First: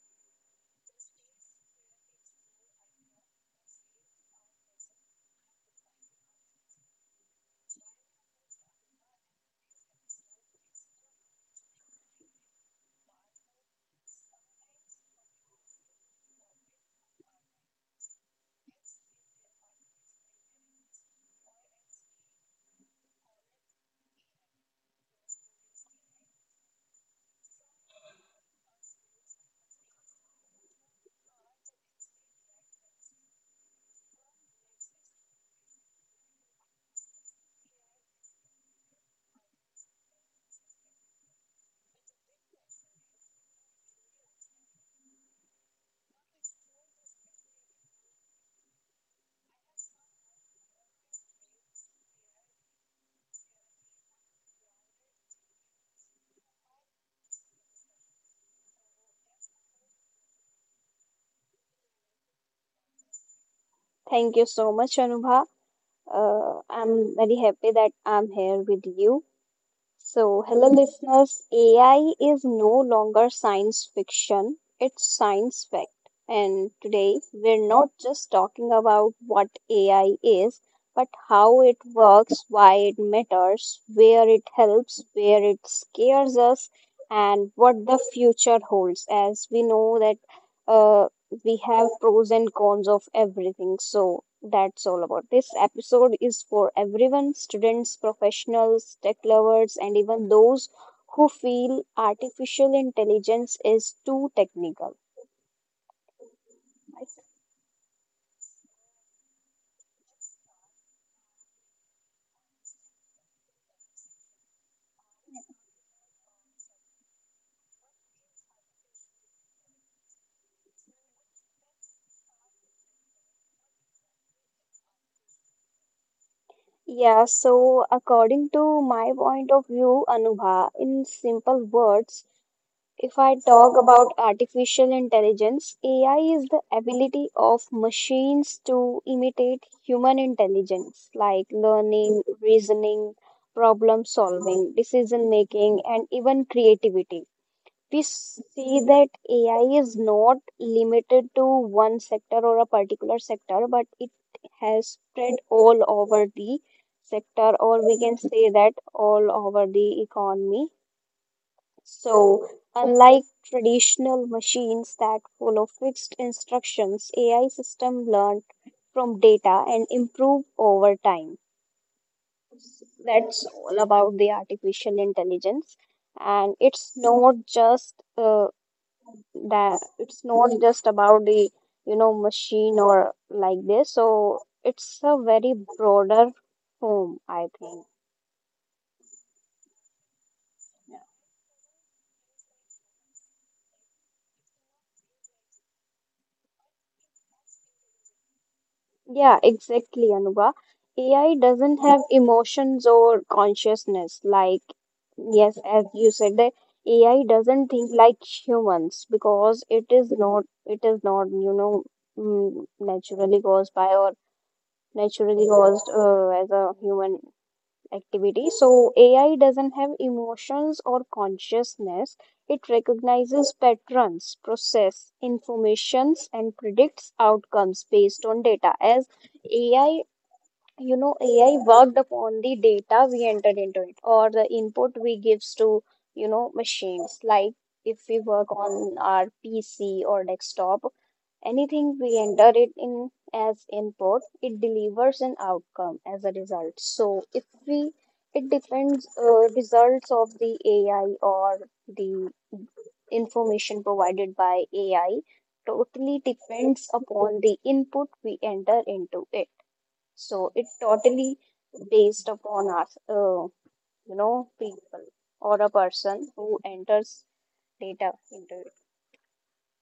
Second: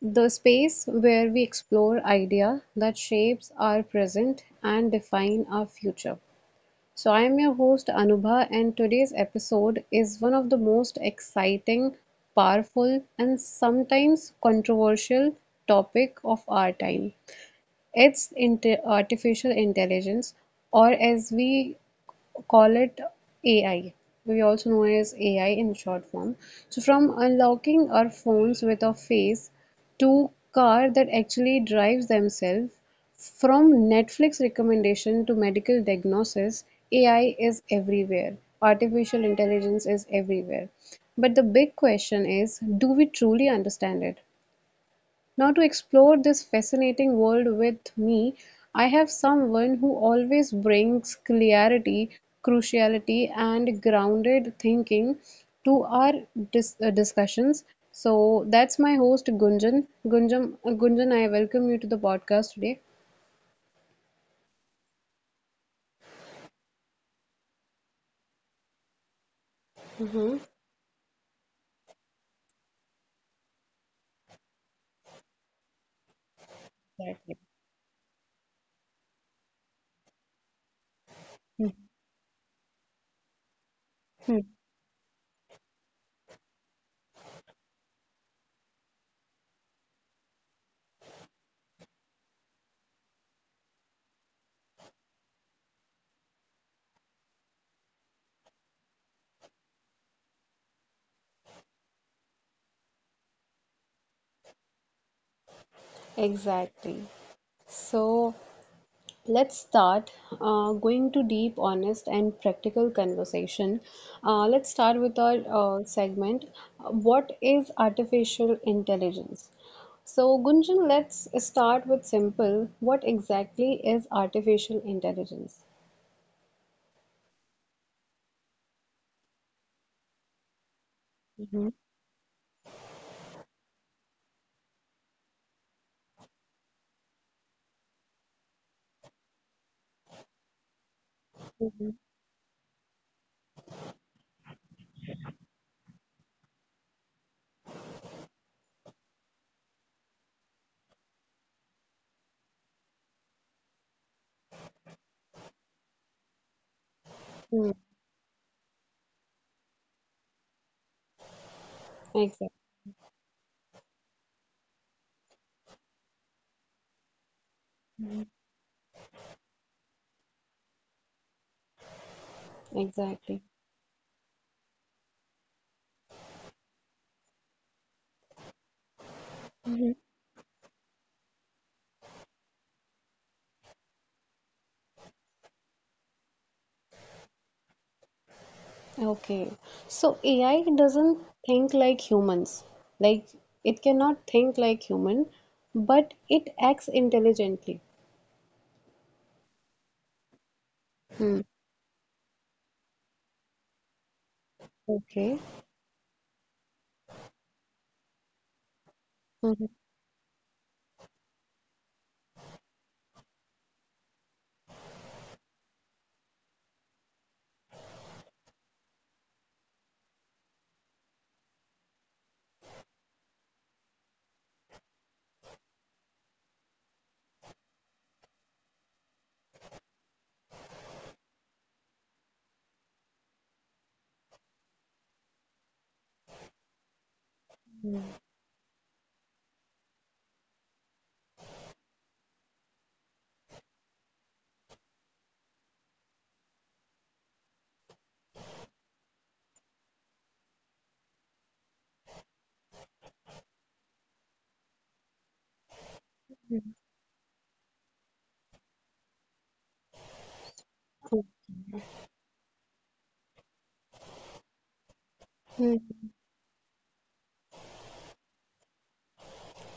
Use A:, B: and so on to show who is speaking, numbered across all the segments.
A: the space where we explore idea that shapes our present and define our future. So, I am your host Anubha, and today's episode is one of the most exciting, powerful, and sometimes controversial topic of our time. It's inte artificial intelligence, or as we call it AI. We also know as AI in short form. So from unlocking our phones with a face to car that actually drives themselves, from Netflix recommendation to medical diagnosis, AI is everywhere. Artificial intelligence is everywhere. But the big question is, do we truly understand it? Now, to explore this fascinating world with me, I have someone who always brings clarity, cruciality, and grounded thinking to our discussions. So that's my host Gunjan. Gunjan, I welcome you to the podcast today.
B: Thank you so much, Anubha. I'm very happy that I'm here with you. So, hello, listeners. AI is no longer science fiction, it's science fact. And today, we're not just talking about what AI is, but how it works, why it matters, where it helps, where it scares us, and what the future holds. As we know that uh, we have pros and cons of everything. So that's all about this episode is for everyone, students, professionals, tech lovers, and even those who feel artificial intelligence is too technical.
A: Exactly. So, let's start going to deep, honest, and practical conversation. Let's start with our segment. What is artificial intelligence? So, Gunjan, let's start with simple. What exactly is artificial intelligence?
B: Yeah, so according to my point of view, Anubha, in simple
A: Mhm,
B: words, if I talk about artificial intelligence, AI is the ability of machines to imitate human intelligence like
A: mhm,
B: learning, reasoning, problem solving, decision making, and even creativity. We see that AI is not limited to one sector or a particular sector, but it has spread all over the sector,
A: hmm,
B: or we can say that all over the economy. So,
A: exactly.
B: unlike traditional machines that follow fixed instructions, AI system
A: Mhm,
B: learn from data and improve over time. That's
A: exactly.
B: all about the artificial intelligence, and it's not just that
A: Mhm,
B: it's not just about the machine or like this. So it's a very broader home, I think.
A: okay. So AI doesn't think like humans. Like it cannot think like human, but it acts intelligently.
B: Yeah, exactly, Anuba. AI
A: Hmm.
B: doesn't have emotions or consciousness. Like,
A: Okay.
B: yes, as you said, that AI doesn't think like humans because
A: Mhm.
B: it is not, you know, mm, naturally caused by or naturally caused as a human activity. So AI doesn't have emotions or consciousness. It recognizes patterns, process informations, and predicts outcomes based on data. As AI ai worked upon the data we entered into it or the input we gives to machines. Like, if we work on our pc or desktop, anything we enter it in as input it delivers an outcome as a result. So if we it depends, results of the ai or the information provided by ai totally
A: Mhm.
B: depends upon the input we enter into it. So it totally based upon us, people or a person who enters data into it.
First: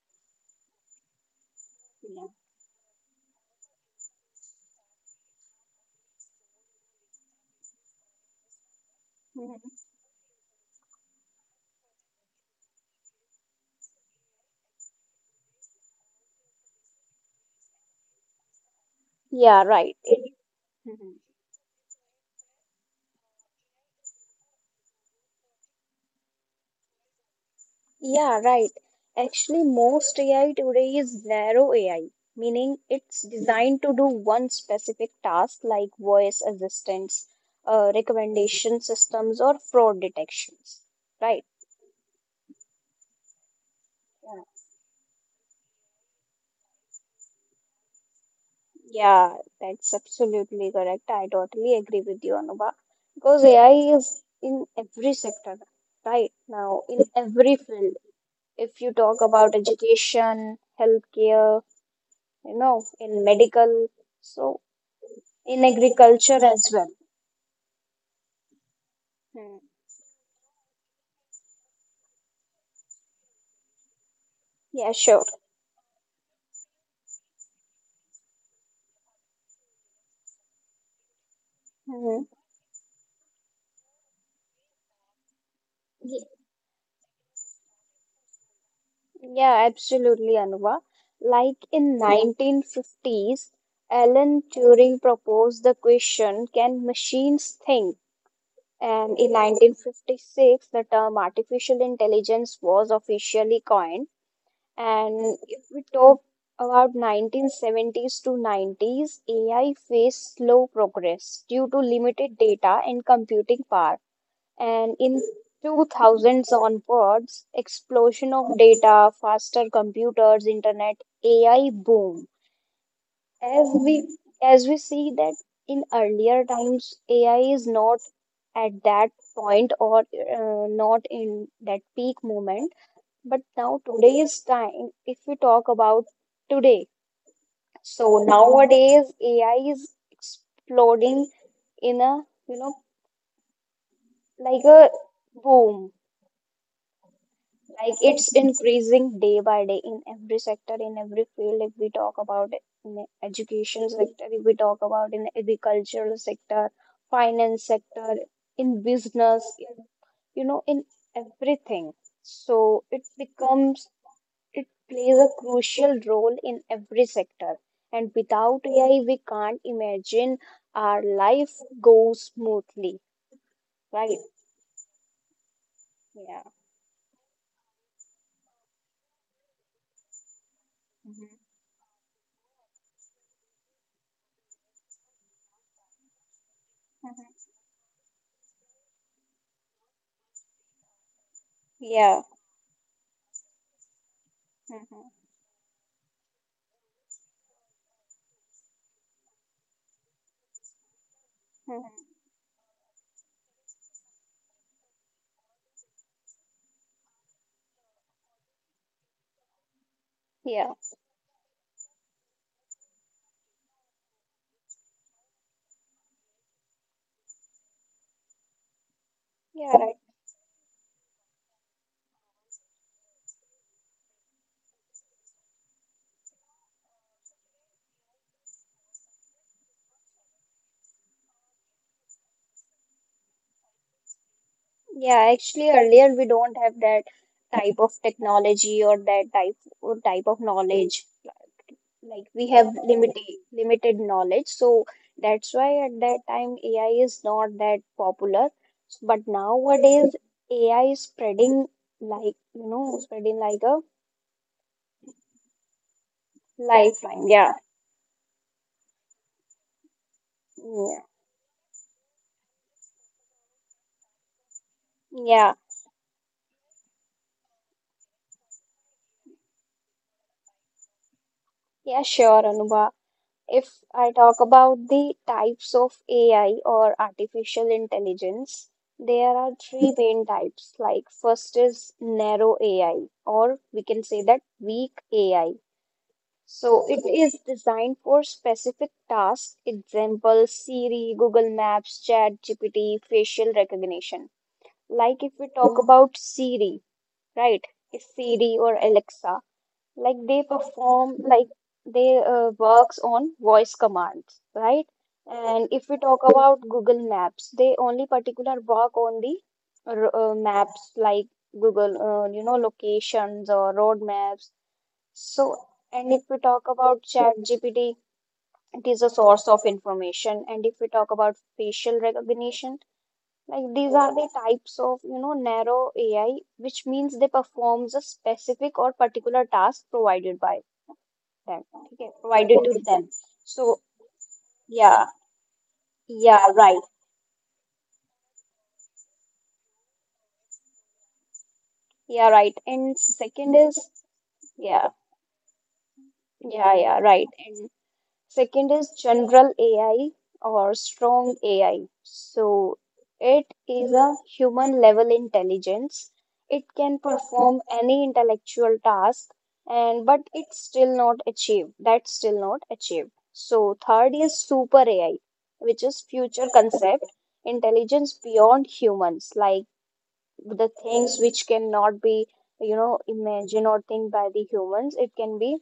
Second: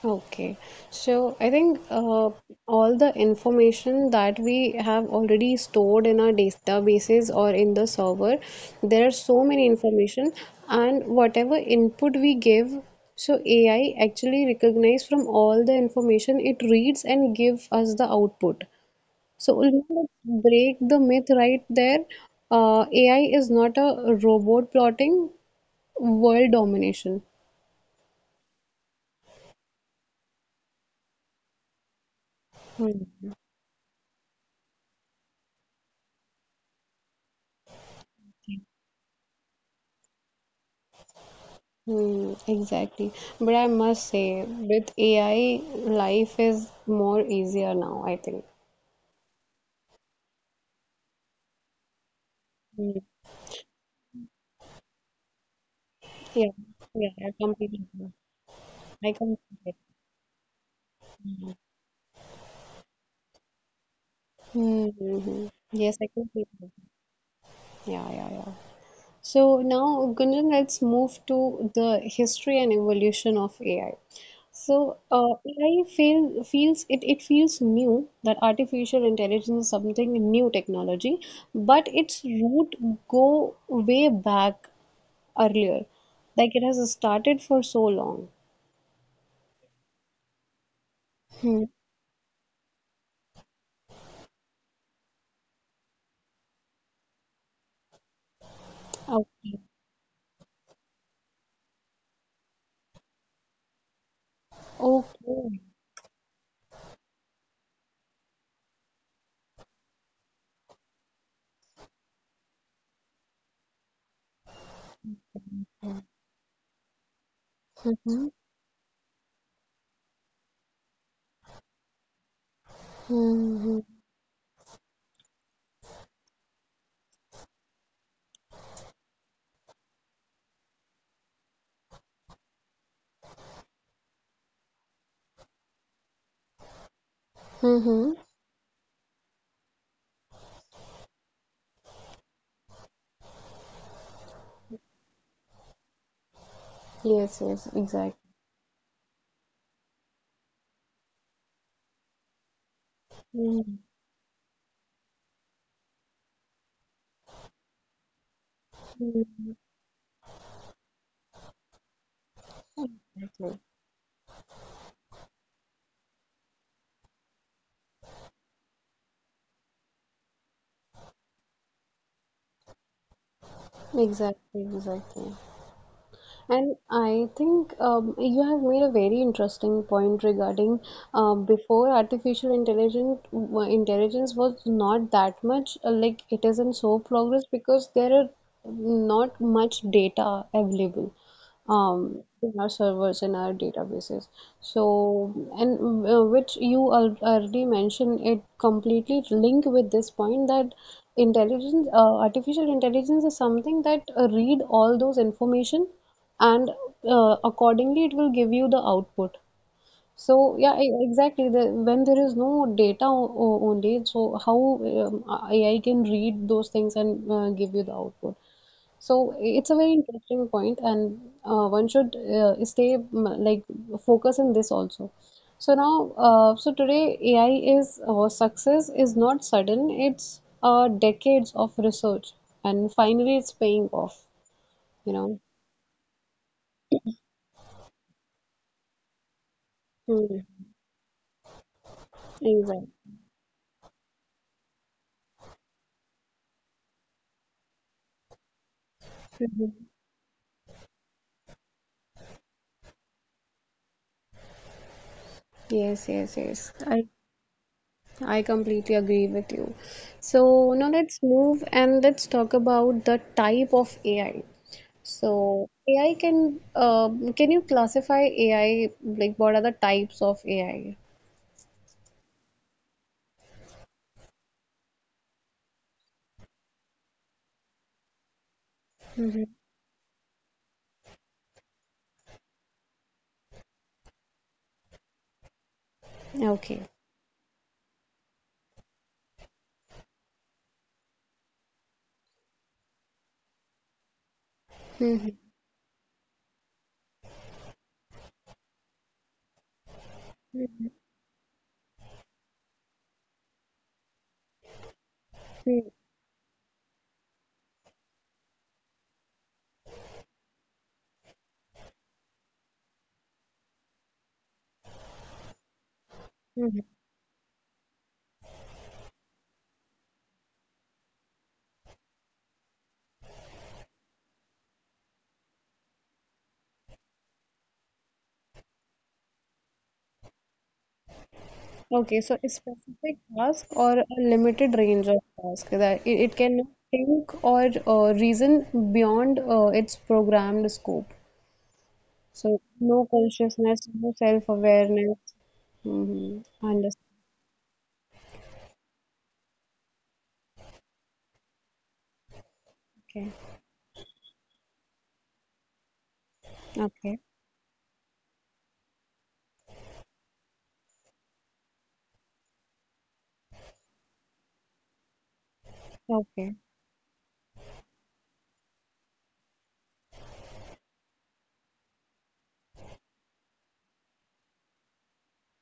A: Okay. So I think
B: Yeah.
A: all the information that we have already stored in our databases or in the server, there are so many
B: Mhm.
A: information and whatever input we give, so AI actually recognize from all the information it reads and give us the output. So
B: Yeah,
A: let's
B: right.
A: break the
B: Mhm.
A: myth right there. AI is not a robot plotting. World domination.
B: Yeah, right. Actually, most AI today is narrow AI, meaning
A: Hmm.
B: it's designed to do one specific task like voice assistance, recommendation systems, or fraud detections, right?
A: Hmm, exactly. But I must say, with AI, life is more easier now, I think.
B: Yeah, that's absolutely correct. I totally agree with you, Anuba.
A: Hmm.
B: Because AI is in every sector right
A: Yeah,
B: now, in
A: yeah, I
B: every
A: completely
B: field.
A: agree.
B: If you
A: I
B: talk about
A: completely agree.
B: education, healthcare, in medical, so
A: Mm-hmm.
B: in
A: Yes, I
B: agriculture
A: completely
B: as
A: agree.
B: well.
A: Yeah, yeah, yeah.
B: Hmm.
A: So now, Gunjan, let's move to the history and evolution of AI.
B: Yeah,
A: So
B: sure.
A: AI feel, feels it, it feels new that artificial intelligence is something new technology, but
B: Hmm.
A: its root go way back earlier.
B: Ye-
A: Like it has started for so long.
B: Yeah, absolutely, Anuba.
A: Hmm.
B: Like in 1950s, Alan Turing proposed the question, can machines think? And in
A: Okay.
B: 1956, the term artificial intelligence was officially coined. And
A: Okay.
B: if we talk about 1970s to 90s, AI faced slow progress due to limited data and computing power. And in 2000s onwards,
A: Mhm.
B: explosion of data, faster computers, internet, AI boom. As
A: Hmm.
B: we see that in earlier times, AI is not at that point or not in that peak moment. But now today's time, if we talk about today,
A: Hmm. Hmm.
B: so nowadays AI is exploding in a you know like a boom.
A: Yes, yes,
B: Like
A: exactly.
B: it's increasing day by day in every sector, in every field. If we talk about it in the
A: Hmm.
B: education sector, if we talk about in the agricultural sector, finance sector, in
A: Hmm.
B: business, in everything. So
A: Hmm.
B: it plays a crucial role in every sector. And without AI, we can't imagine our life goes smoothly, right?
A: Exactly, exactly.
B: Yeah.
A: And I think you have made a very interesting point regarding
B: Mhm.
A: before artificial intelligence was not that much like it isn't so progress because there are not much data available
B: Yeah.
A: in our servers in our databases so
B: Mhm.
A: and which you already mentioned it completely link with this point that
B: Mhm.
A: intelligence artificial intelligence is something that read all those information and accordingly it will give you the output. So
B: Yeah.
A: yeah, exactly. The, when there is no data only, so how um, AI can read those things and give you the output. So it's
B: Yeah,
A: a very
B: right.
A: interesting point, and one should stay like focus in this also. So now, so today AI is success is not sudden. It's decades of research, and finally it's paying off. You
B: Yeah,
A: know.
B: actually, earlier we don't have that type of technology or that type or type
A: Hmm.
B: of knowledge. Like we have
A: Exactly.
B: limited knowledge, so that's why at that time AI is not that popular. But
A: Mhm.
B: nowadays AI is spreading like spreading like a
A: Yes, yes, yes. I
B: lifeline. Yeah,
A: I completely agree with you. So now
B: yeah,
A: let's move and let's talk about the type of AI.
B: yeah,
A: So AI can you classify AI like what are the types of AI?
B: yeah. Sure, Anubha. If I talk about the types of AI or artificial intelligence, there
A: Hmm.
B: are three main types. Like, first is narrow AI, or we can say that weak AI.
A: Okay.
B: So, it is designed for specific tasks, example Siri, Google Maps, Chat GPT, facial recognition. Like,
A: Mm-hmm.
B: if we talk about Siri, right? Siri or Alexa, like they perform like they works on voice commands, right? And if we talk about google maps, they only particular work on the maps, like google locations or road maps. So, and if we talk
A: Mm-hmm.
B: about ChatGPT, it is a source of information. And if we talk about facial recognition, like these are the types of narrow ai, which means they performs a specific or particular task provided by that. Okay,
A: Okay, so a
B: provided to them.
A: specific task
B: So
A: or a limited range
B: yeah,
A: of task that it
B: yeah,
A: can
B: right,
A: think or reason beyond its programmed scope.
B: yeah, right.
A: So
B: And
A: no
B: second is.
A: consciousness, no
B: Yeah,
A: self-awareness. Mm-hmm.
B: yeah, yeah,
A: Understand.
B: right. And second is general AI or strong AI. So
A: Okay.
B: it is a human level intelligence. It can
A: Okay.
B: perform any intellectual task, and but it's still not achieved. That's still not achieved. So third is super AI, which is future
A: Okay.
B: concept intelligence beyond humans, like the things which cannot be imagined or think by the humans, it can be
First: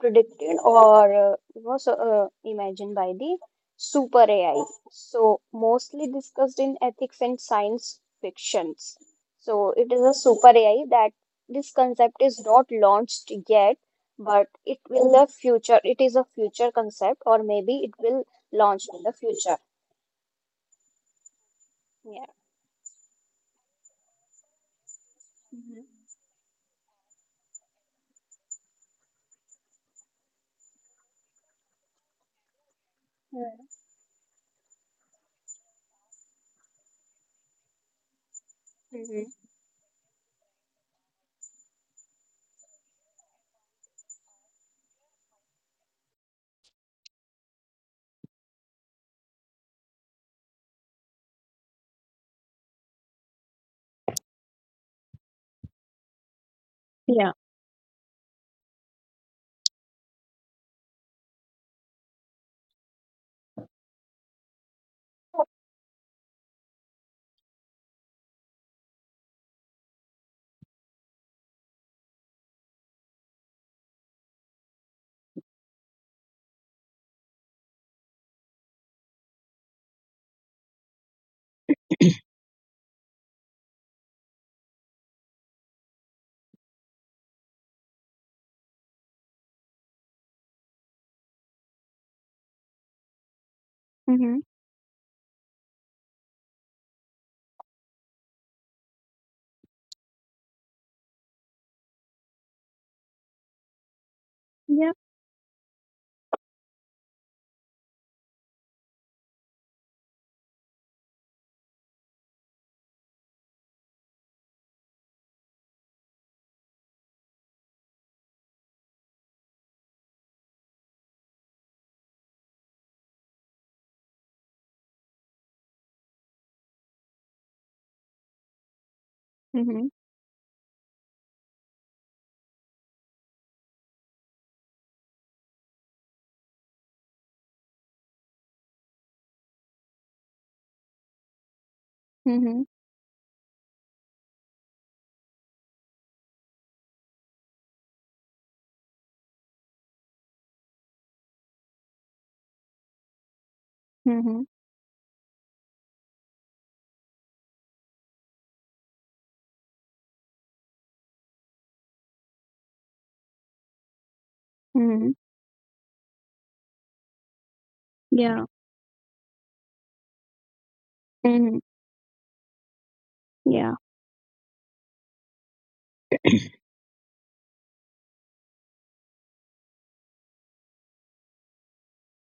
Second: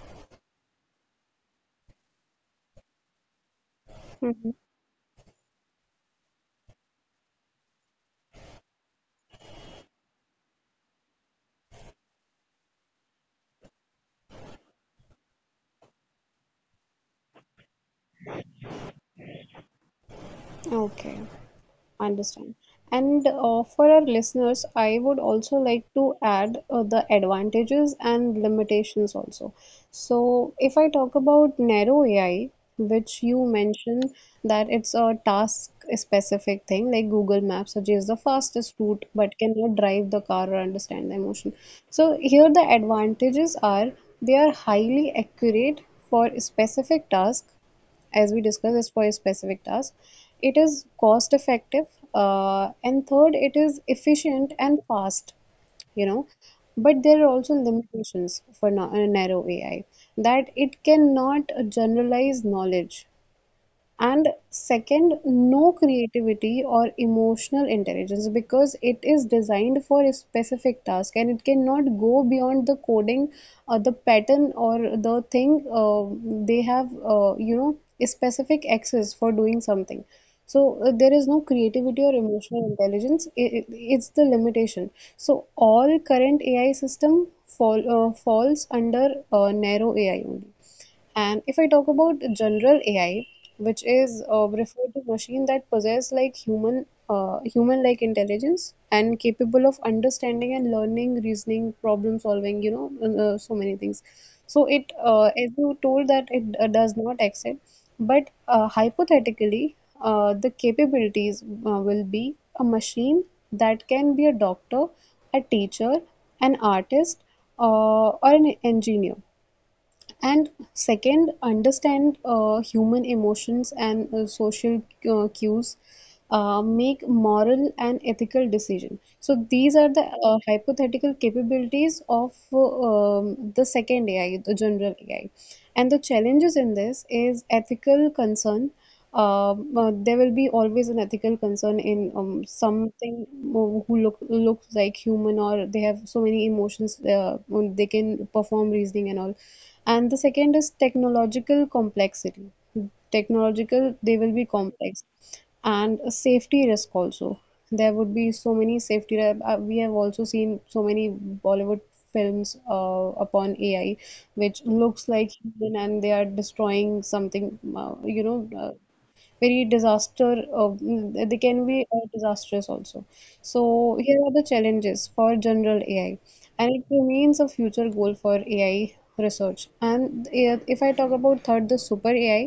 B: predicted, or imagined by the super
A: Mm-hmm.
B: ai. So mostly discussed in ethics and science fictions. So it is a super ai, that this concept is not launched yet, but it will the future, it is a future concept or maybe it will launch in the future.
A: Okay.
B: Yeah.
A: Understand. And for our listeners, I would also like
B: Mhm.
A: to add the advantages and limitations also. So, if I talk about narrow AI, which you mentioned that it's a task specific thing, like Google Maps suggests the fastest route but cannot drive the car or understand the emotion. So, here the advantages are they are highly accurate for specific tasks as we discussed, is for a specific task. It is cost effective, and third, it is efficient and fast, you know. But there are
B: Mhm.
A: also limitations for narrow AI, that it cannot generalize knowledge, and second, no creativity or emotional intelligence because it is designed for a specific task and it cannot go beyond the coding or the pattern or the thing they have you know a specific access for doing something. So there is no creativity or emotional intelligence. It's the limitation. So all current AI system falls under narrow AI only. And if I talk about general AI, which is
B: Mhm.
A: referred to machine that possess like human like intelligence and capable of understanding and learning reasoning problem solving, you know, and so many things. So it
B: Yep.
A: as you told that it does not accept, but hypothetically the capabilities will be a machine that can be a doctor, a teacher, an artist, or an engineer, and second, understand human emotions and social cues. Make moral and ethical decision. So these are the
B: Mhm.
A: hypothetical capabilities of the second AI, the general AI. And the challenges in this is ethical concern. There will be always an ethical concern in
B: Mhm.
A: something who who looks like human or they have so many emotions. They can perform reasoning and all, and the second is technological complexity. Technological, they will be
B: Mhm.
A: complex. And a safety risk also. There would be so many safety. We have also seen so many Bollywood films upon AI, which looks like
B: Mhm.
A: human and they are destroying something,
B: Yeah.
A: very disaster, they can
B: Mhm.
A: be disastrous also. So
B: Yeah.
A: here are the challenges for general AI, and it remains a future goal for AI research. And if I talk about third, the super AI,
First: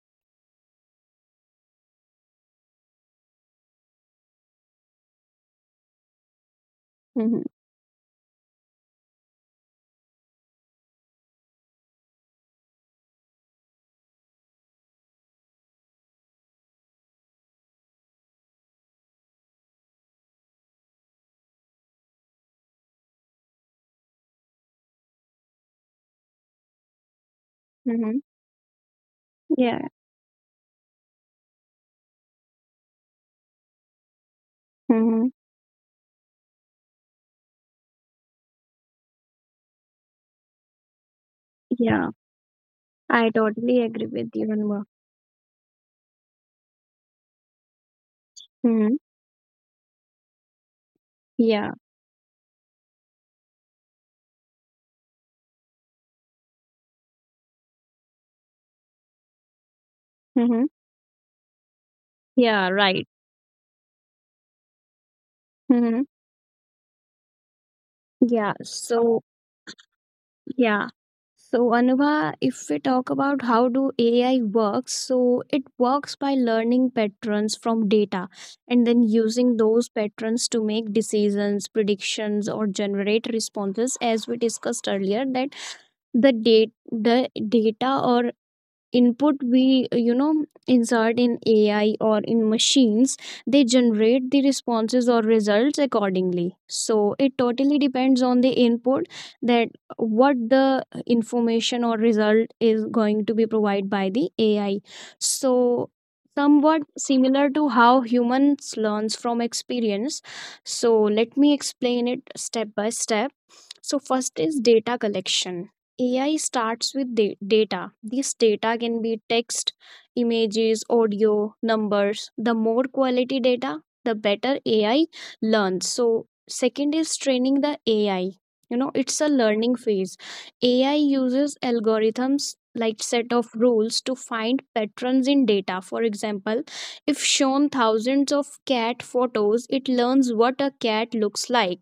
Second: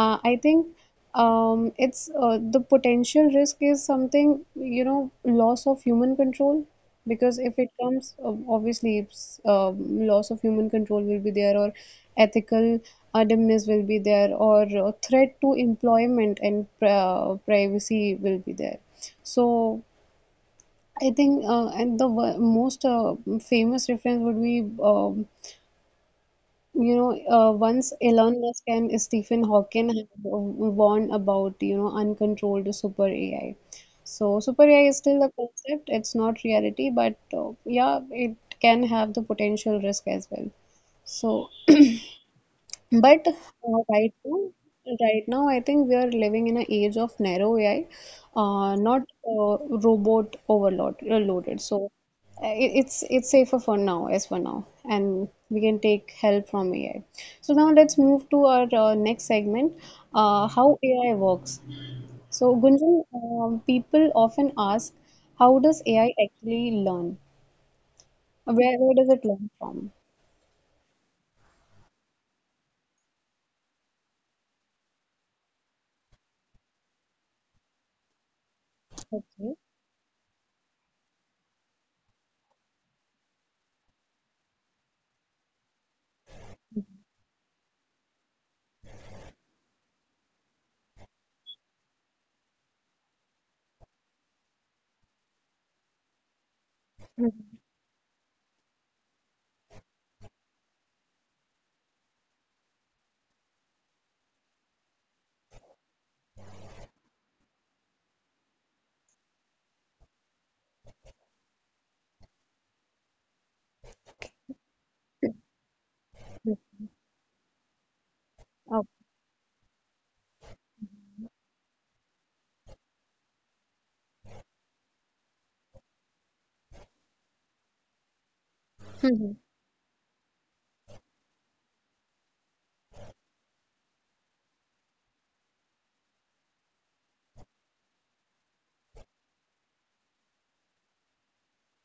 A: I think it's the potential risk is something, you know, loss of human control, because
B: Mhm.
A: if it comes, obviously, loss of human control will be there, or ethical dimness will be there, or threat to employment and privacy will be there. So I think, and the most famous reference would be once
B: Mhm.
A: Elon Musk and Stephen
B: Yeah.
A: Hawking have warned about, you know, uncontrolled super AI. So super AI is still a
B: Mhm.
A: concept, it's not reality, but yeah, it can have the potential risk as well. So
B: Yeah.
A: but
B: I
A: uh,
B: totally agree
A: right
B: with
A: now,
B: you, Anmol.
A: right now, I think we are living in an age of narrow AI,
B: Mhm.
A: not uh, robot overload loaded.
B: Yeah.
A: So it's safer for now, as for now, and we can take help from AI. So now let's move to our next segment,
B: Mhm.
A: how AI works. So
B: Yeah,
A: Gunjan,
B: right.
A: people often ask, how does
B: Mhm.
A: AI actually learn?
B: Yeah.
A: Where does it
B: So.
A: learn from?
B: Yeah. So, Anubha, if we talk about how do AI works, so it works by learning patterns from data and then
A: Okay.
B: using those patterns to make decisions, predictions, or generate responses. As we discussed earlier, that the data or input we insert in ai or in machines, they generate the responses or results accordingly, so
A: Mhm.
B: it totally depends on the input, that what the information or result is going to be provided by the ai. So somewhat similar to how humans learns from experience. So let me explain it step by step. So, first is data collection. AI starts with data. This data
A: Oh.
B: can be text, images, audio, numbers. The more quality data, the better AI learns. So, second is training the AI. You know, it's a
A: Mhm.
B: learning phase. AI uses algorithms like set of rules to find patterns in data. For example, if shown thousands of cat photos, it learns what a cat looks like.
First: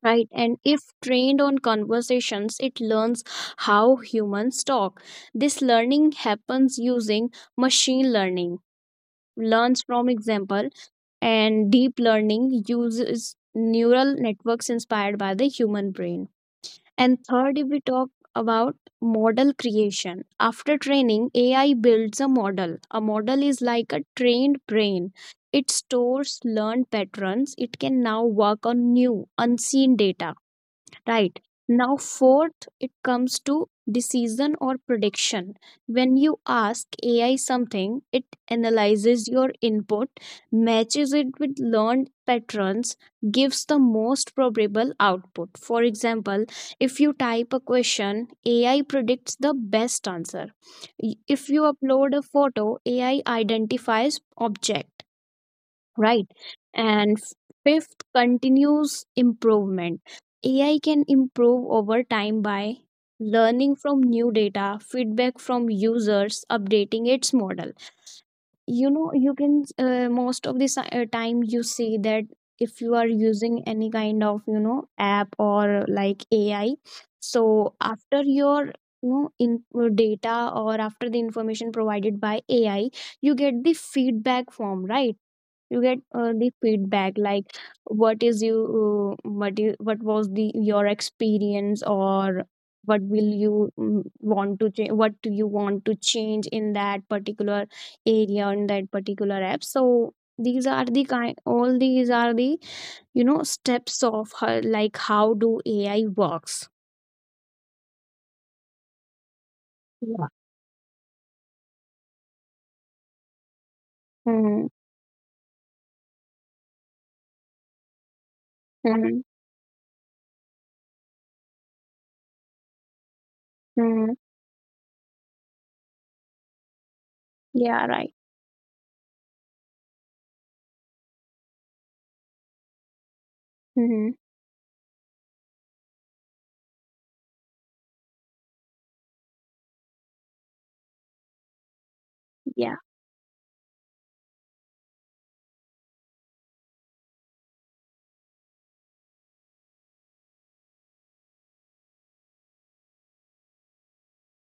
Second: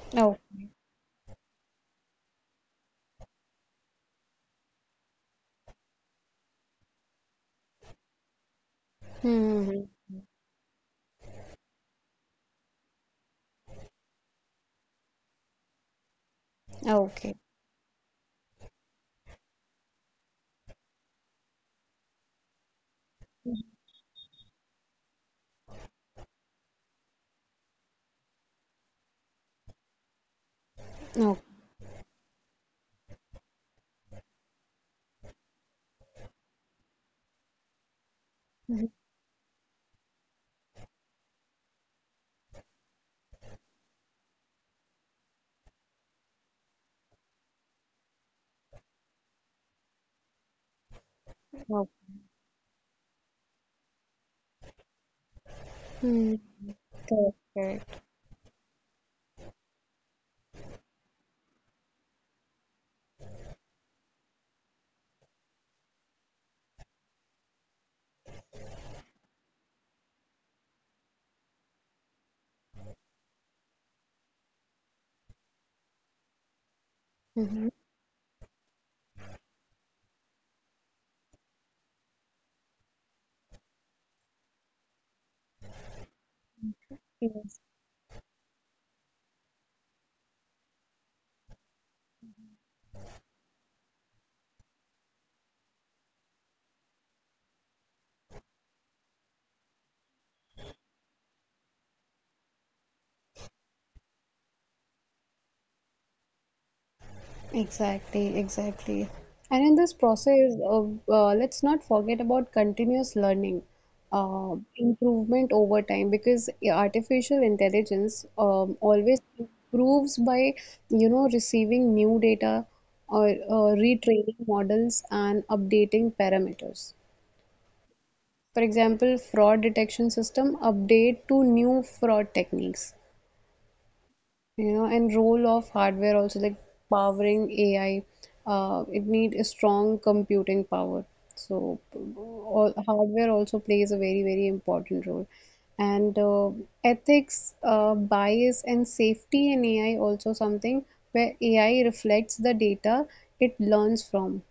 B: Right,
A: Oh.
B: and if trained on conversations, it learns how humans talk. This learning happens using machine learning, learns
A: Hmm.
B: from example, and deep learning uses neural networks inspired by the human brain. And
A: Okay.
B: third, if we talk about model creation, after training, AI builds a model. A model is like a trained brain. It stores learned patterns. It can now work on new, unseen data, right?
A: No.
B: Now fourth, it comes to decision or prediction. When you ask ai something, it
A: Mhm.
B: analyzes your input, matches it with learned patterns, gives the most probable output. For example, if you type a question, ai predicts the best answer. If you
A: No.
B: upload a photo, ai identifies object, right?
A: Mm,
B: And
A: correct,
B: fifth,
A: correct.
B: continuous improvement. Ai can improve over time by learning from new data, feedback from users, updating its model. You know, you can most of the time you see that if you are using any kind of app or like ai.
A: Hmm.
B: So after your you know in data, or after the information provided by ai, you get the feedback form, right? You get the feedback like,
A: Yes.
B: what is you what you, what was the your experience, or what will you want to change, in that particular area, in that particular app. So these are the kind, all these are the steps of her, like how do ai works.
A: Exactly, exactly. And in this
B: Yeah.
A: process of let's not forget about continuous learning,
B: Mm-hmm.
A: improvement over time, because artificial intelligence
B: Mm-hmm.
A: always improves by you know receiving new data or
B: Mm-hmm.
A: retraining models and updating parameters.
B: Yeah, right.
A: For example, fraud detection system update to new fraud techniques,
B: Mm-hmm.
A: you know, and role of hardware also, like powering AI, it need a strong computing power.
B: Yeah.
A: Hardware also plays a very very important role. And ethics bias and safety in AI also something where AI reflects the data it learns from:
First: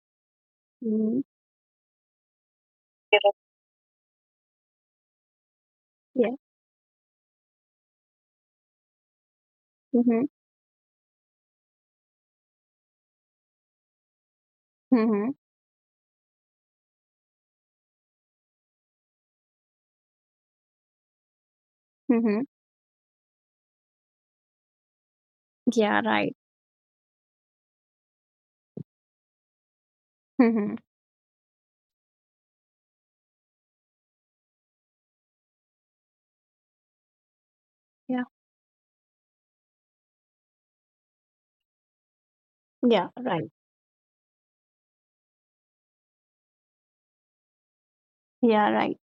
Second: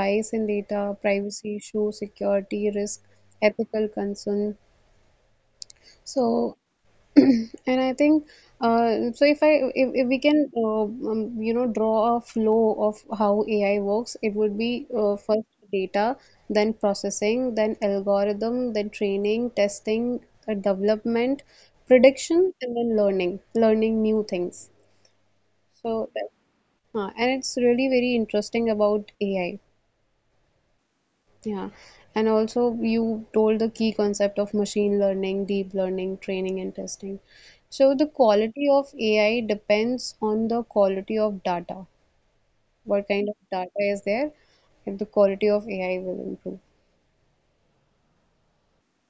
A: bias in data,
B: Mm-hmm.
A: privacy issue, security risk, ethical concern.
B: Yeah.
A: So and I think, uh, so if I if we
B: Mm-hmm.
A: can you know draw a flow of how AI works, it would be
B: Mm-hmm.
A: first data, then processing, then algorithm, then training, testing, development,
B: Mm-hmm.
A: prediction, and then learning, learning new things.
B: Yeah,
A: So that,
B: right.
A: and it's really very interesting about AI.
B: Mm-hmm.
A: Yeah, and also you told the key concept of machine learning, deep learning, training, and testing. So the
B: Yeah.
A: quality of AI depends on the quality of data. What
B: Yeah,
A: kind of
B: right.
A: data is there? If the quality of AI will improve.
B: Yeah, right.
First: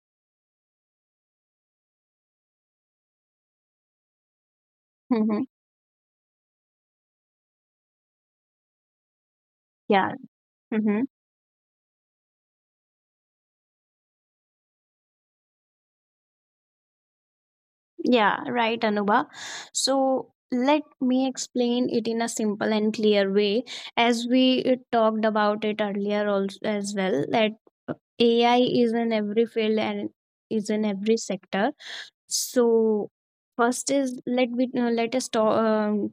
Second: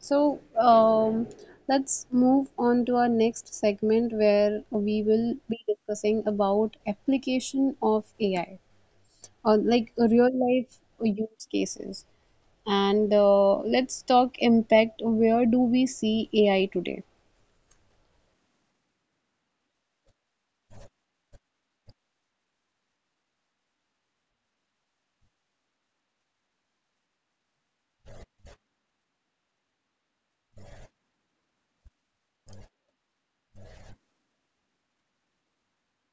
A: So let's move on to our next segment where we will
B: Mm-hmm.
A: be discussing about application of AI or like
B: Yeah.
A: real life
B: Mm-hmm.
A: use cases. And let's talk impact. Where do we see AI today?
B: Yeah, right, Anuba. So let me explain it in a simple and clear way, as we talked about it earlier also, as well, that uh, AI is in every field and is in every sector. So first is, let us talk.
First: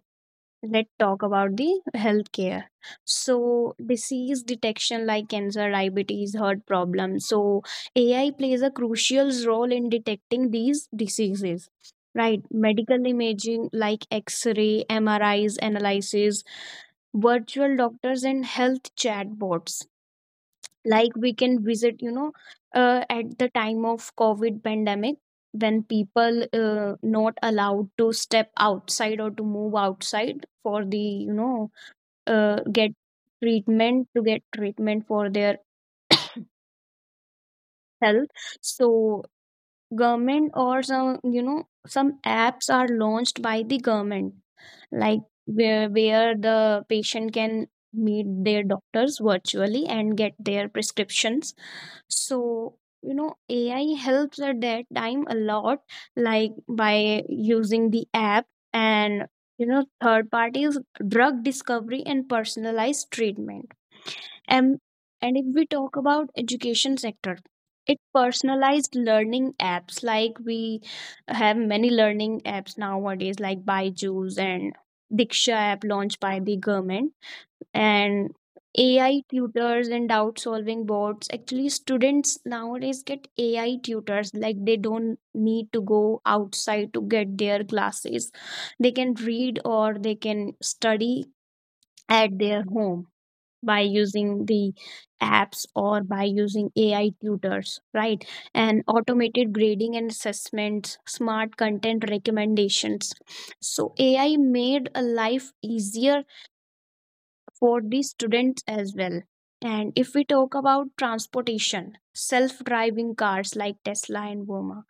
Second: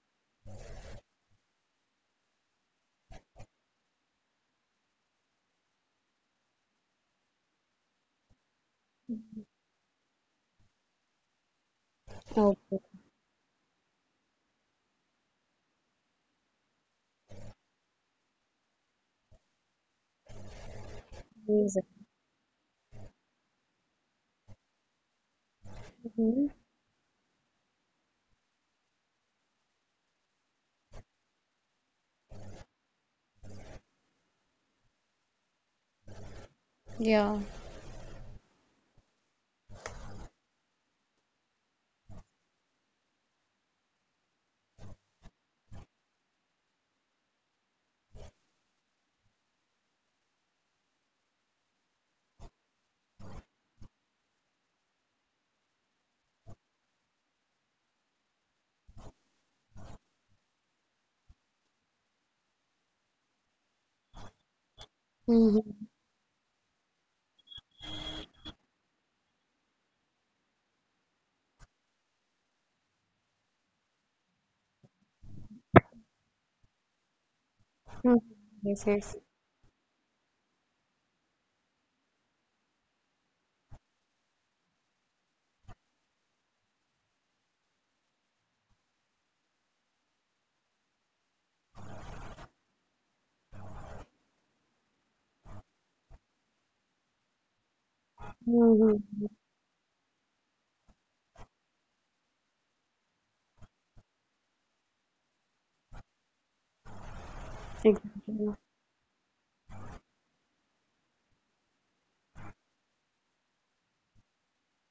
B: Let's talk about the healthcare. So disease detection like cancer, diabetes, heart problems. So AI plays a crucial role in detecting these diseases, right?
A: Okay,
B: Medical imaging like x-ray, MRIs analysis, virtual doctors and health chatbots, like we can
A: amazing.
B: visit, at the time of COVID pandemic, when people
A: Mhm.
B: not allowed to step outside or to move outside for the you know get treatment to get treatment for their
A: Yeah.
B: health. So government or some some apps are launched by the government, like where the patient can meet their doctors virtually and get their prescriptions. So you know, AI helps at that time a lot, like by using the app and you know, third parties, drug discovery and personalized treatment. And and if
A: Hmm.
B: we talk about education sector, it personalized learning apps, like we have many learning apps nowadays like Byju's and Diksha app launched by the government. And
A: Yes, yes.
B: AI tutors and doubt solving bots. Actually, students nowadays get AI tutors, like they don't need to go outside to get their classes. They can read or they can study at their home by using the apps or by using AI tutors, right? And
A: Hmm.
B: automated grading and assessments, smart content recommendations. So AI made a life easier for the
A: Exactly.
B: students as well. And if we talk about transportation, self driving cars like Tesla and Woma.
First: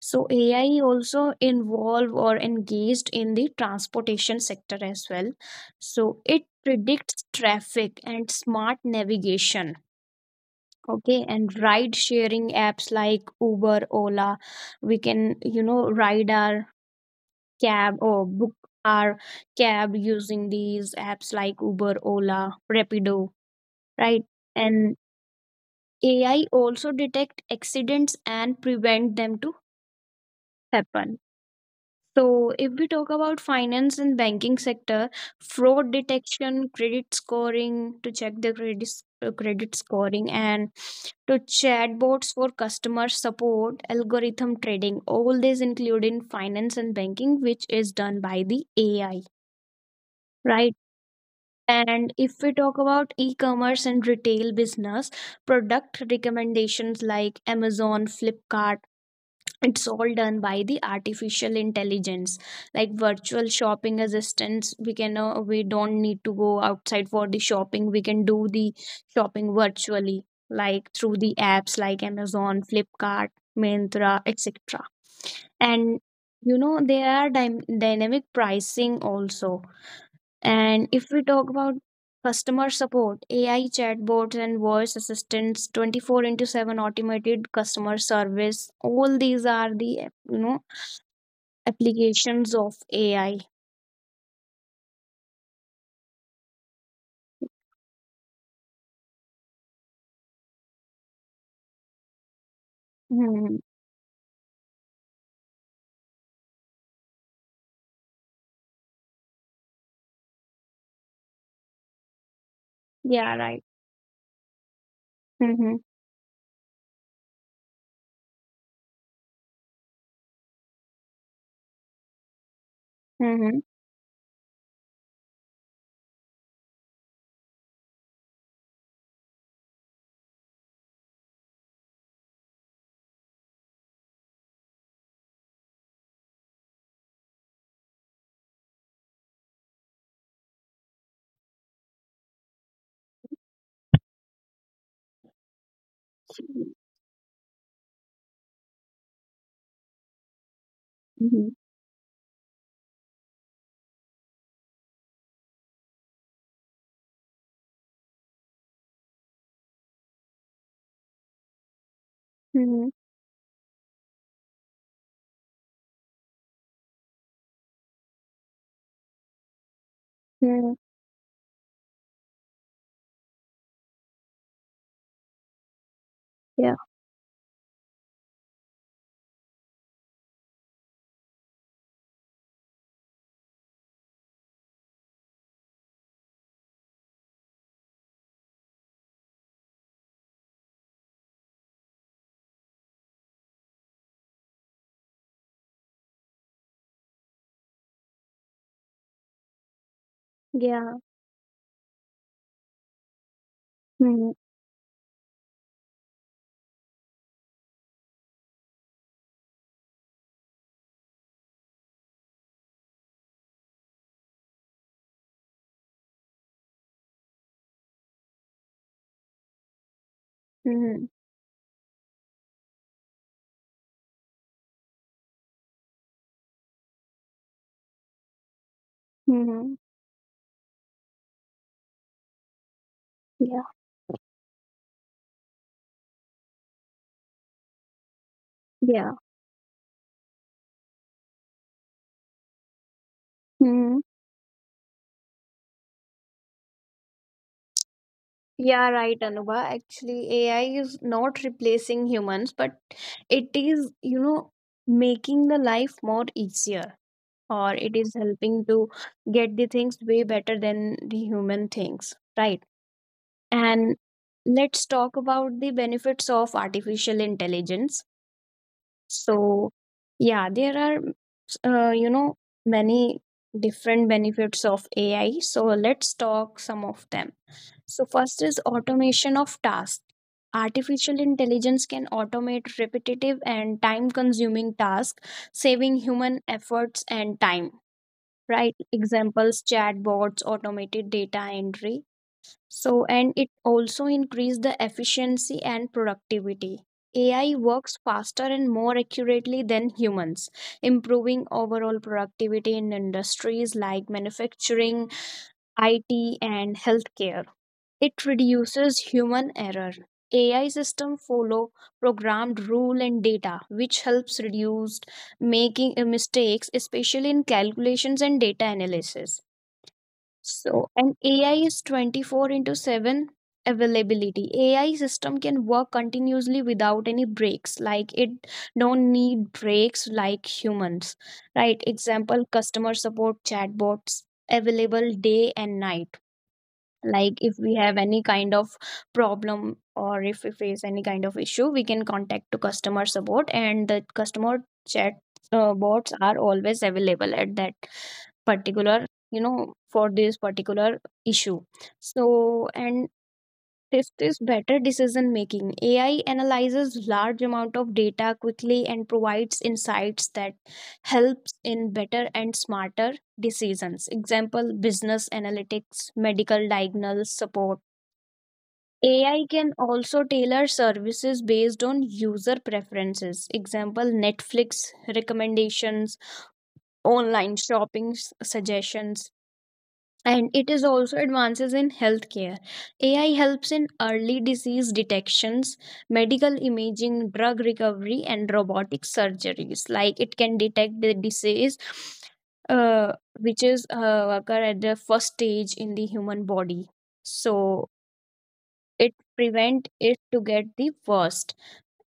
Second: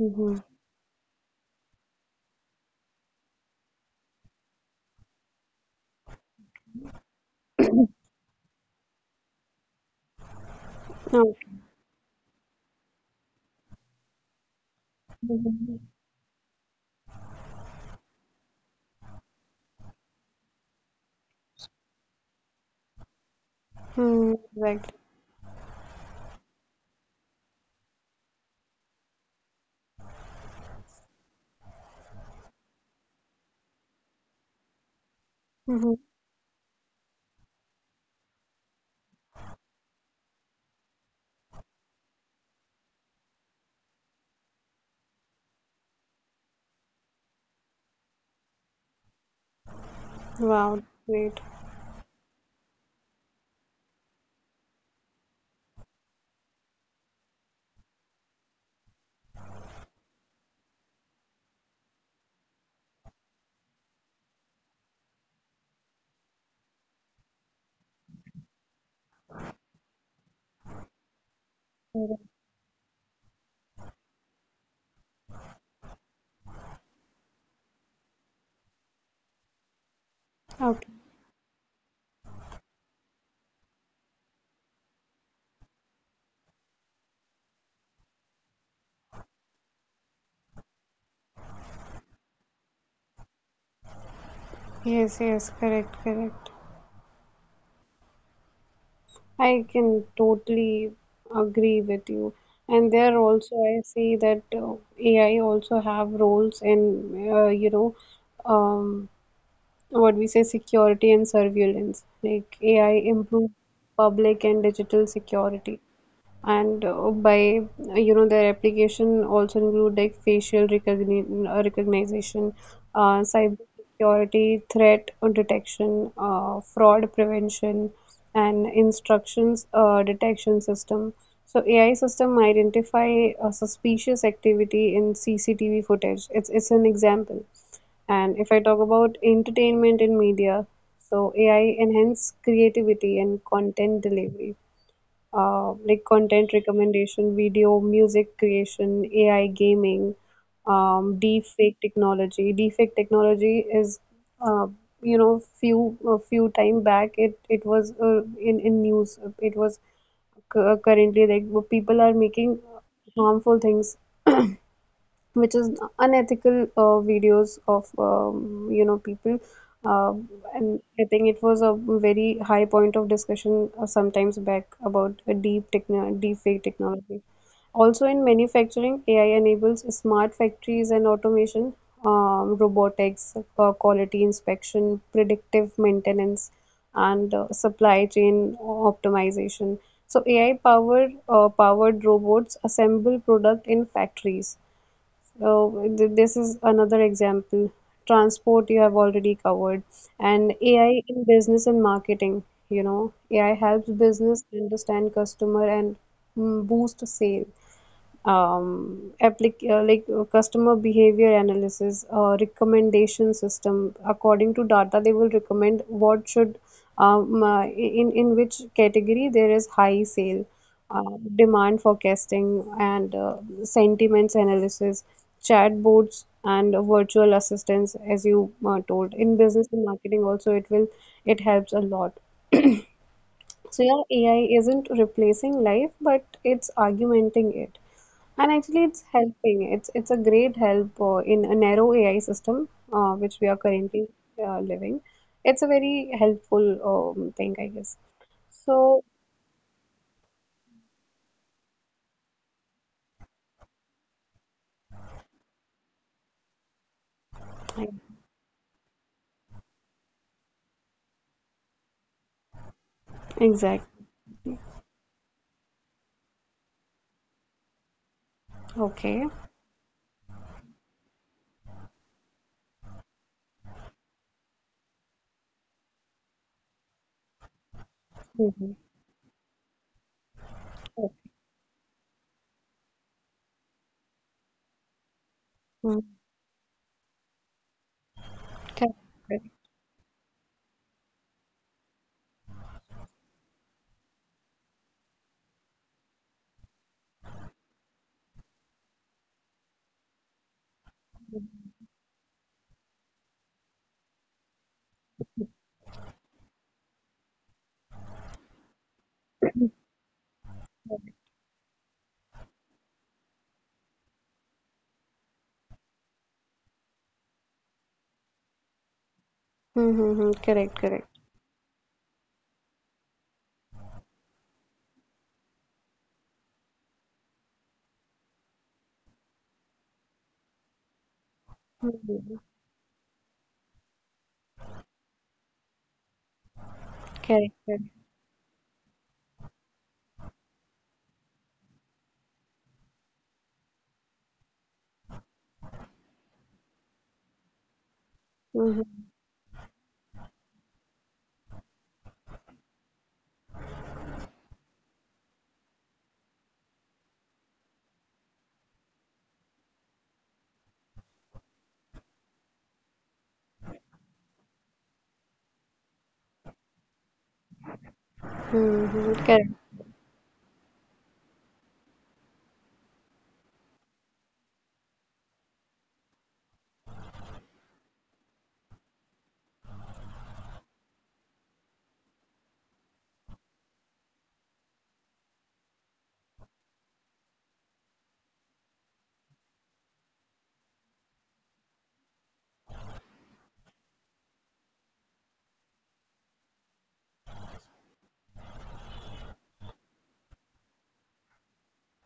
B: So AI also involved or engaged in the transportation sector as well. So it predicts traffic and smart navigation. Okay,
A: Okay.
B: and ride sharing apps like Uber, Ola, we can, you know, ride our cab or book our cab using these apps like Uber, Ola, Rapido, right?
A: Mm-hmm. Right.
B: And AI also detect accidents and prevent them to happen. So if we talk about finance and banking sector, fraud detection, credit scoring to check the credit scoring and to chatbots for customer support, algorithm trading, all this include in finance and banking, which is done by the AI, right?
A: Wow, great.
B: And if we talk about e commerce and retail business, product recommendations like Amazon, Flipkart, it's all done by the artificial intelligence. Like virtual shopping assistants, we don't need to go outside for the shopping. We can do the shopping virtually, like through the apps like
A: Correct.
B: Amazon, Flipkart, Myntra, etc. And you know, there are dynamic pricing also.
A: Okay.
B: And if we talk about customer support, AI chatbots and voice assistants, 24 into 7 automated customer service, all these are the, you know, applications of AI.
A: Yes, yes, correct, correct. I can totally agree with you. And there
B: Hmm.
A: also I see that AI also have roles in um, what we say security and surveillance, like AI
B: Yeah,
A: improve
B: right.
A: public and digital
B: Mm-hmm.
A: security and by you know their application also include like recognition,
B: Mm-hmm.
A: cyber security, threat detection, fraud prevention, and instructions detection system. So AI system identify a suspicious activity in CCTV footage. It's an example. And if I talk about entertainment in media, so AI enhance creativity and content delivery, like content recommendation, video, music creation, AI gaming,
B: Mm-hmm.
A: deepfake technology. Deepfake technology is, uh, few a few time back it was in news. It was currently like people are making
B: Mm-hmm.
A: harmful things which is unethical videos of you know people. Um
B: Mm-hmm.
A: and I think it was a very high point of discussion sometimes back about a deep fake
B: Yeah.
A: technology. Also in manufacturing, AI enables smart factories and automation, robotics, quality inspection, predictive maintenance, and supply chain optimization. So AI powered robots assemble product in factories. Oh, this is another example. Transport you have already covered, and
B: Yeah.
A: AI in business and marketing. You know, AI helps
B: Mm-hmm.
A: business understand customer and boost sales, like customer behavior analysis, recommendation system: according to data they will recommend what should in which category there is high sale,
B: Mm-hmm.
A: uh, demand forecasting, and sentiments analysis, chatbots and virtual assistants. As you told, in business
B: Mm-hmm.
A: and marketing also it helps a lot.
B: Yeah.
A: So yeah, AI isn't replacing life but it's augmenting it, and actually, it's
B: Yeah.
A: helping. It's a great help in a narrow AI system which we are
B: Mm-hmm.
A: currently living. It's a very helpful thing, I guess.
B: Yeah,
A: So,
B: right, Anuba. Actually, AI is not replacing humans, but it is, you know, making the life more easier, or it is helping to get the things way better than the human things, right? And
A: exactly.
B: let's talk about the benefits of artificial intelligence.
A: Okay.
B: So, yeah, there are, you know, many different benefits of AI. So, let's talk some of them. So, first is
A: Mm-hmm.
B: automation of tasks. Artificial intelligence can automate repetitive and time consuming tasks, saving
A: Mm-hmm.
B: human efforts and time, right?
A: Correct. Correct.
B: Examples chatbots, automated data entry. So, and it also increase the efficiency and productivity. AI works faster and more accurately than humans, improving overall productivity in industries like manufacturing, IT, and healthcare. It reduces human error. AI system follow programmed rule and data, which helps reduce making mistakes, especially in calculations and data analysis.
A: Mm-hmm. Correct.
B: So,
A: Correct.
B: an AI is 24 into 7 availability. AI system can work continuously without any breaks, like it don't need breaks like humans. Right?
A: Mm-hmm.
B: Example: customer support chatbots available day and night, like if
A: Correct.
B: we
A: Correct.
B: have any kind of problem or if we face any kind of issue, we can contact to customer support and the customer chat bots are always available at that particular,
A: Mm-hmm.
B: you know, for this particular issue. So, and this is better decision making. AI analyzes large amount of data quickly and provides insights that helps in better and smarter decisions. Example, business analytics, medical diagnostic support.
A: Mm-hmm.
B: AI
A: Correct.
B: can also tailor services based on user preferences. Example Netflix recommendations, online shopping suggestions. And it is also advances in healthcare. AI helps in early disease detections, medical imaging, drug recovery, and robotic surgeries. Like it can detect the disease uh, which is occur at the first stage in the human body. So it prevent it to get the worst.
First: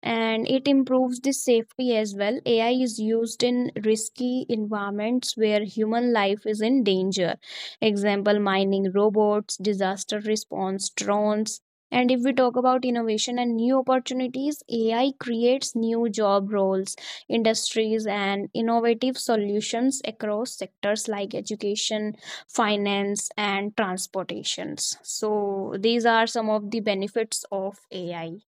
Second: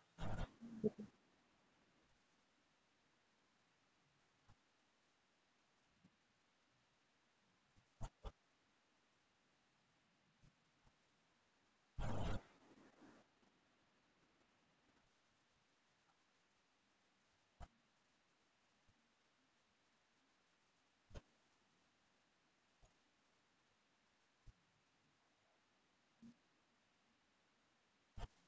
B: And it improves the safety as well. AI is used in risky environments where human life is in danger. Example mining robots, disaster response drones. And if we talk about innovation and new opportunities, AI creates new job roles, industries and innovative solutions across sectors like education, finance and transportations. So these are some of the benefits of AI.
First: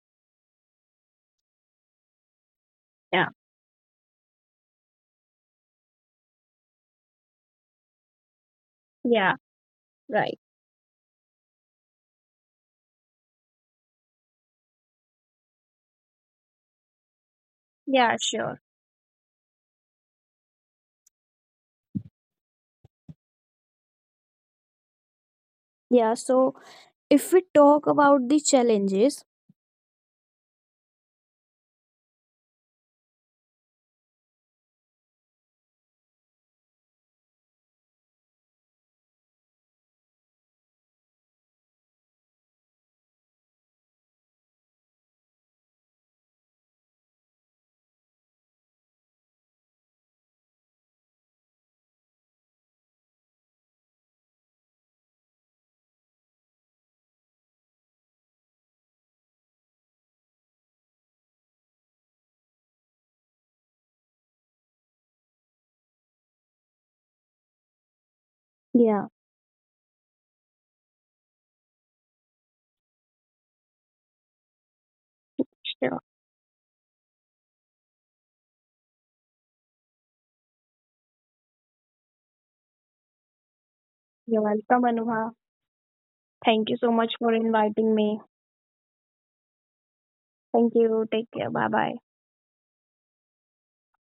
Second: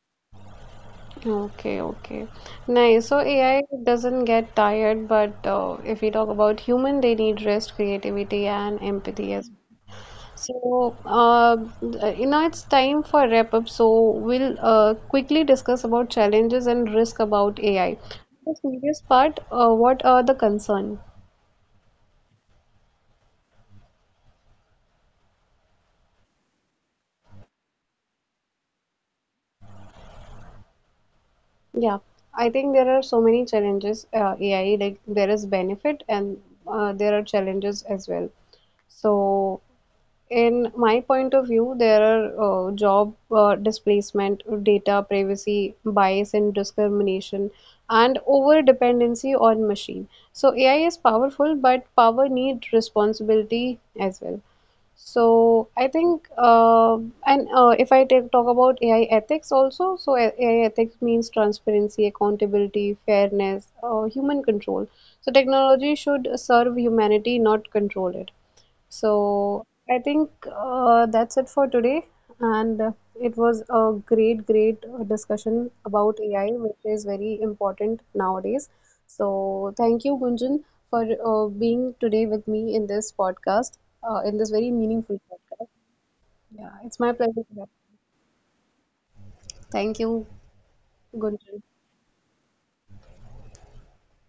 A: Okay, okay. Nice. So
B: Yeah,
A: AI doesn't get tired, but if we talk about human, they need rest, creativity, and
B: yeah,
A: empathy as.
B: right.
A: So, you know, it's time for wrap up. So, we'll quickly discuss about challenges and risk about AI.
B: Yeah,
A: The
B: sure.
A: serious part, what are the concern?
B: Yeah, so if we talk about the challenges.
A: Yeah, I think there are so many challenges. AI, like there is benefit and there are challenges as well. So, in my point of view, there are job displacement, data privacy, bias and discrimination, and over dependency on machine. So AI is powerful, but power needs responsibility as well. So I think, and if talk about AI ethics also, so AI ethics means transparency, accountability, fairness, human control. So technology should serve humanity, not control it.
B: Yeah,
A: So I think that's it for today. And it was a great discussion about
B: sure.
A: AI, which is very important nowadays. So thank you, Gunjan, for being today with me in this podcast, in this very
B: You're
A: meaningful
B: welcome,
A: podcast.
B: Anubha.
A: Yeah, it's my
B: Thank you so
A: pleasure.
B: much for inviting me.
A: Thank you,
B: Thank you.
A: Gunjan.
B: Take care. Bye bye.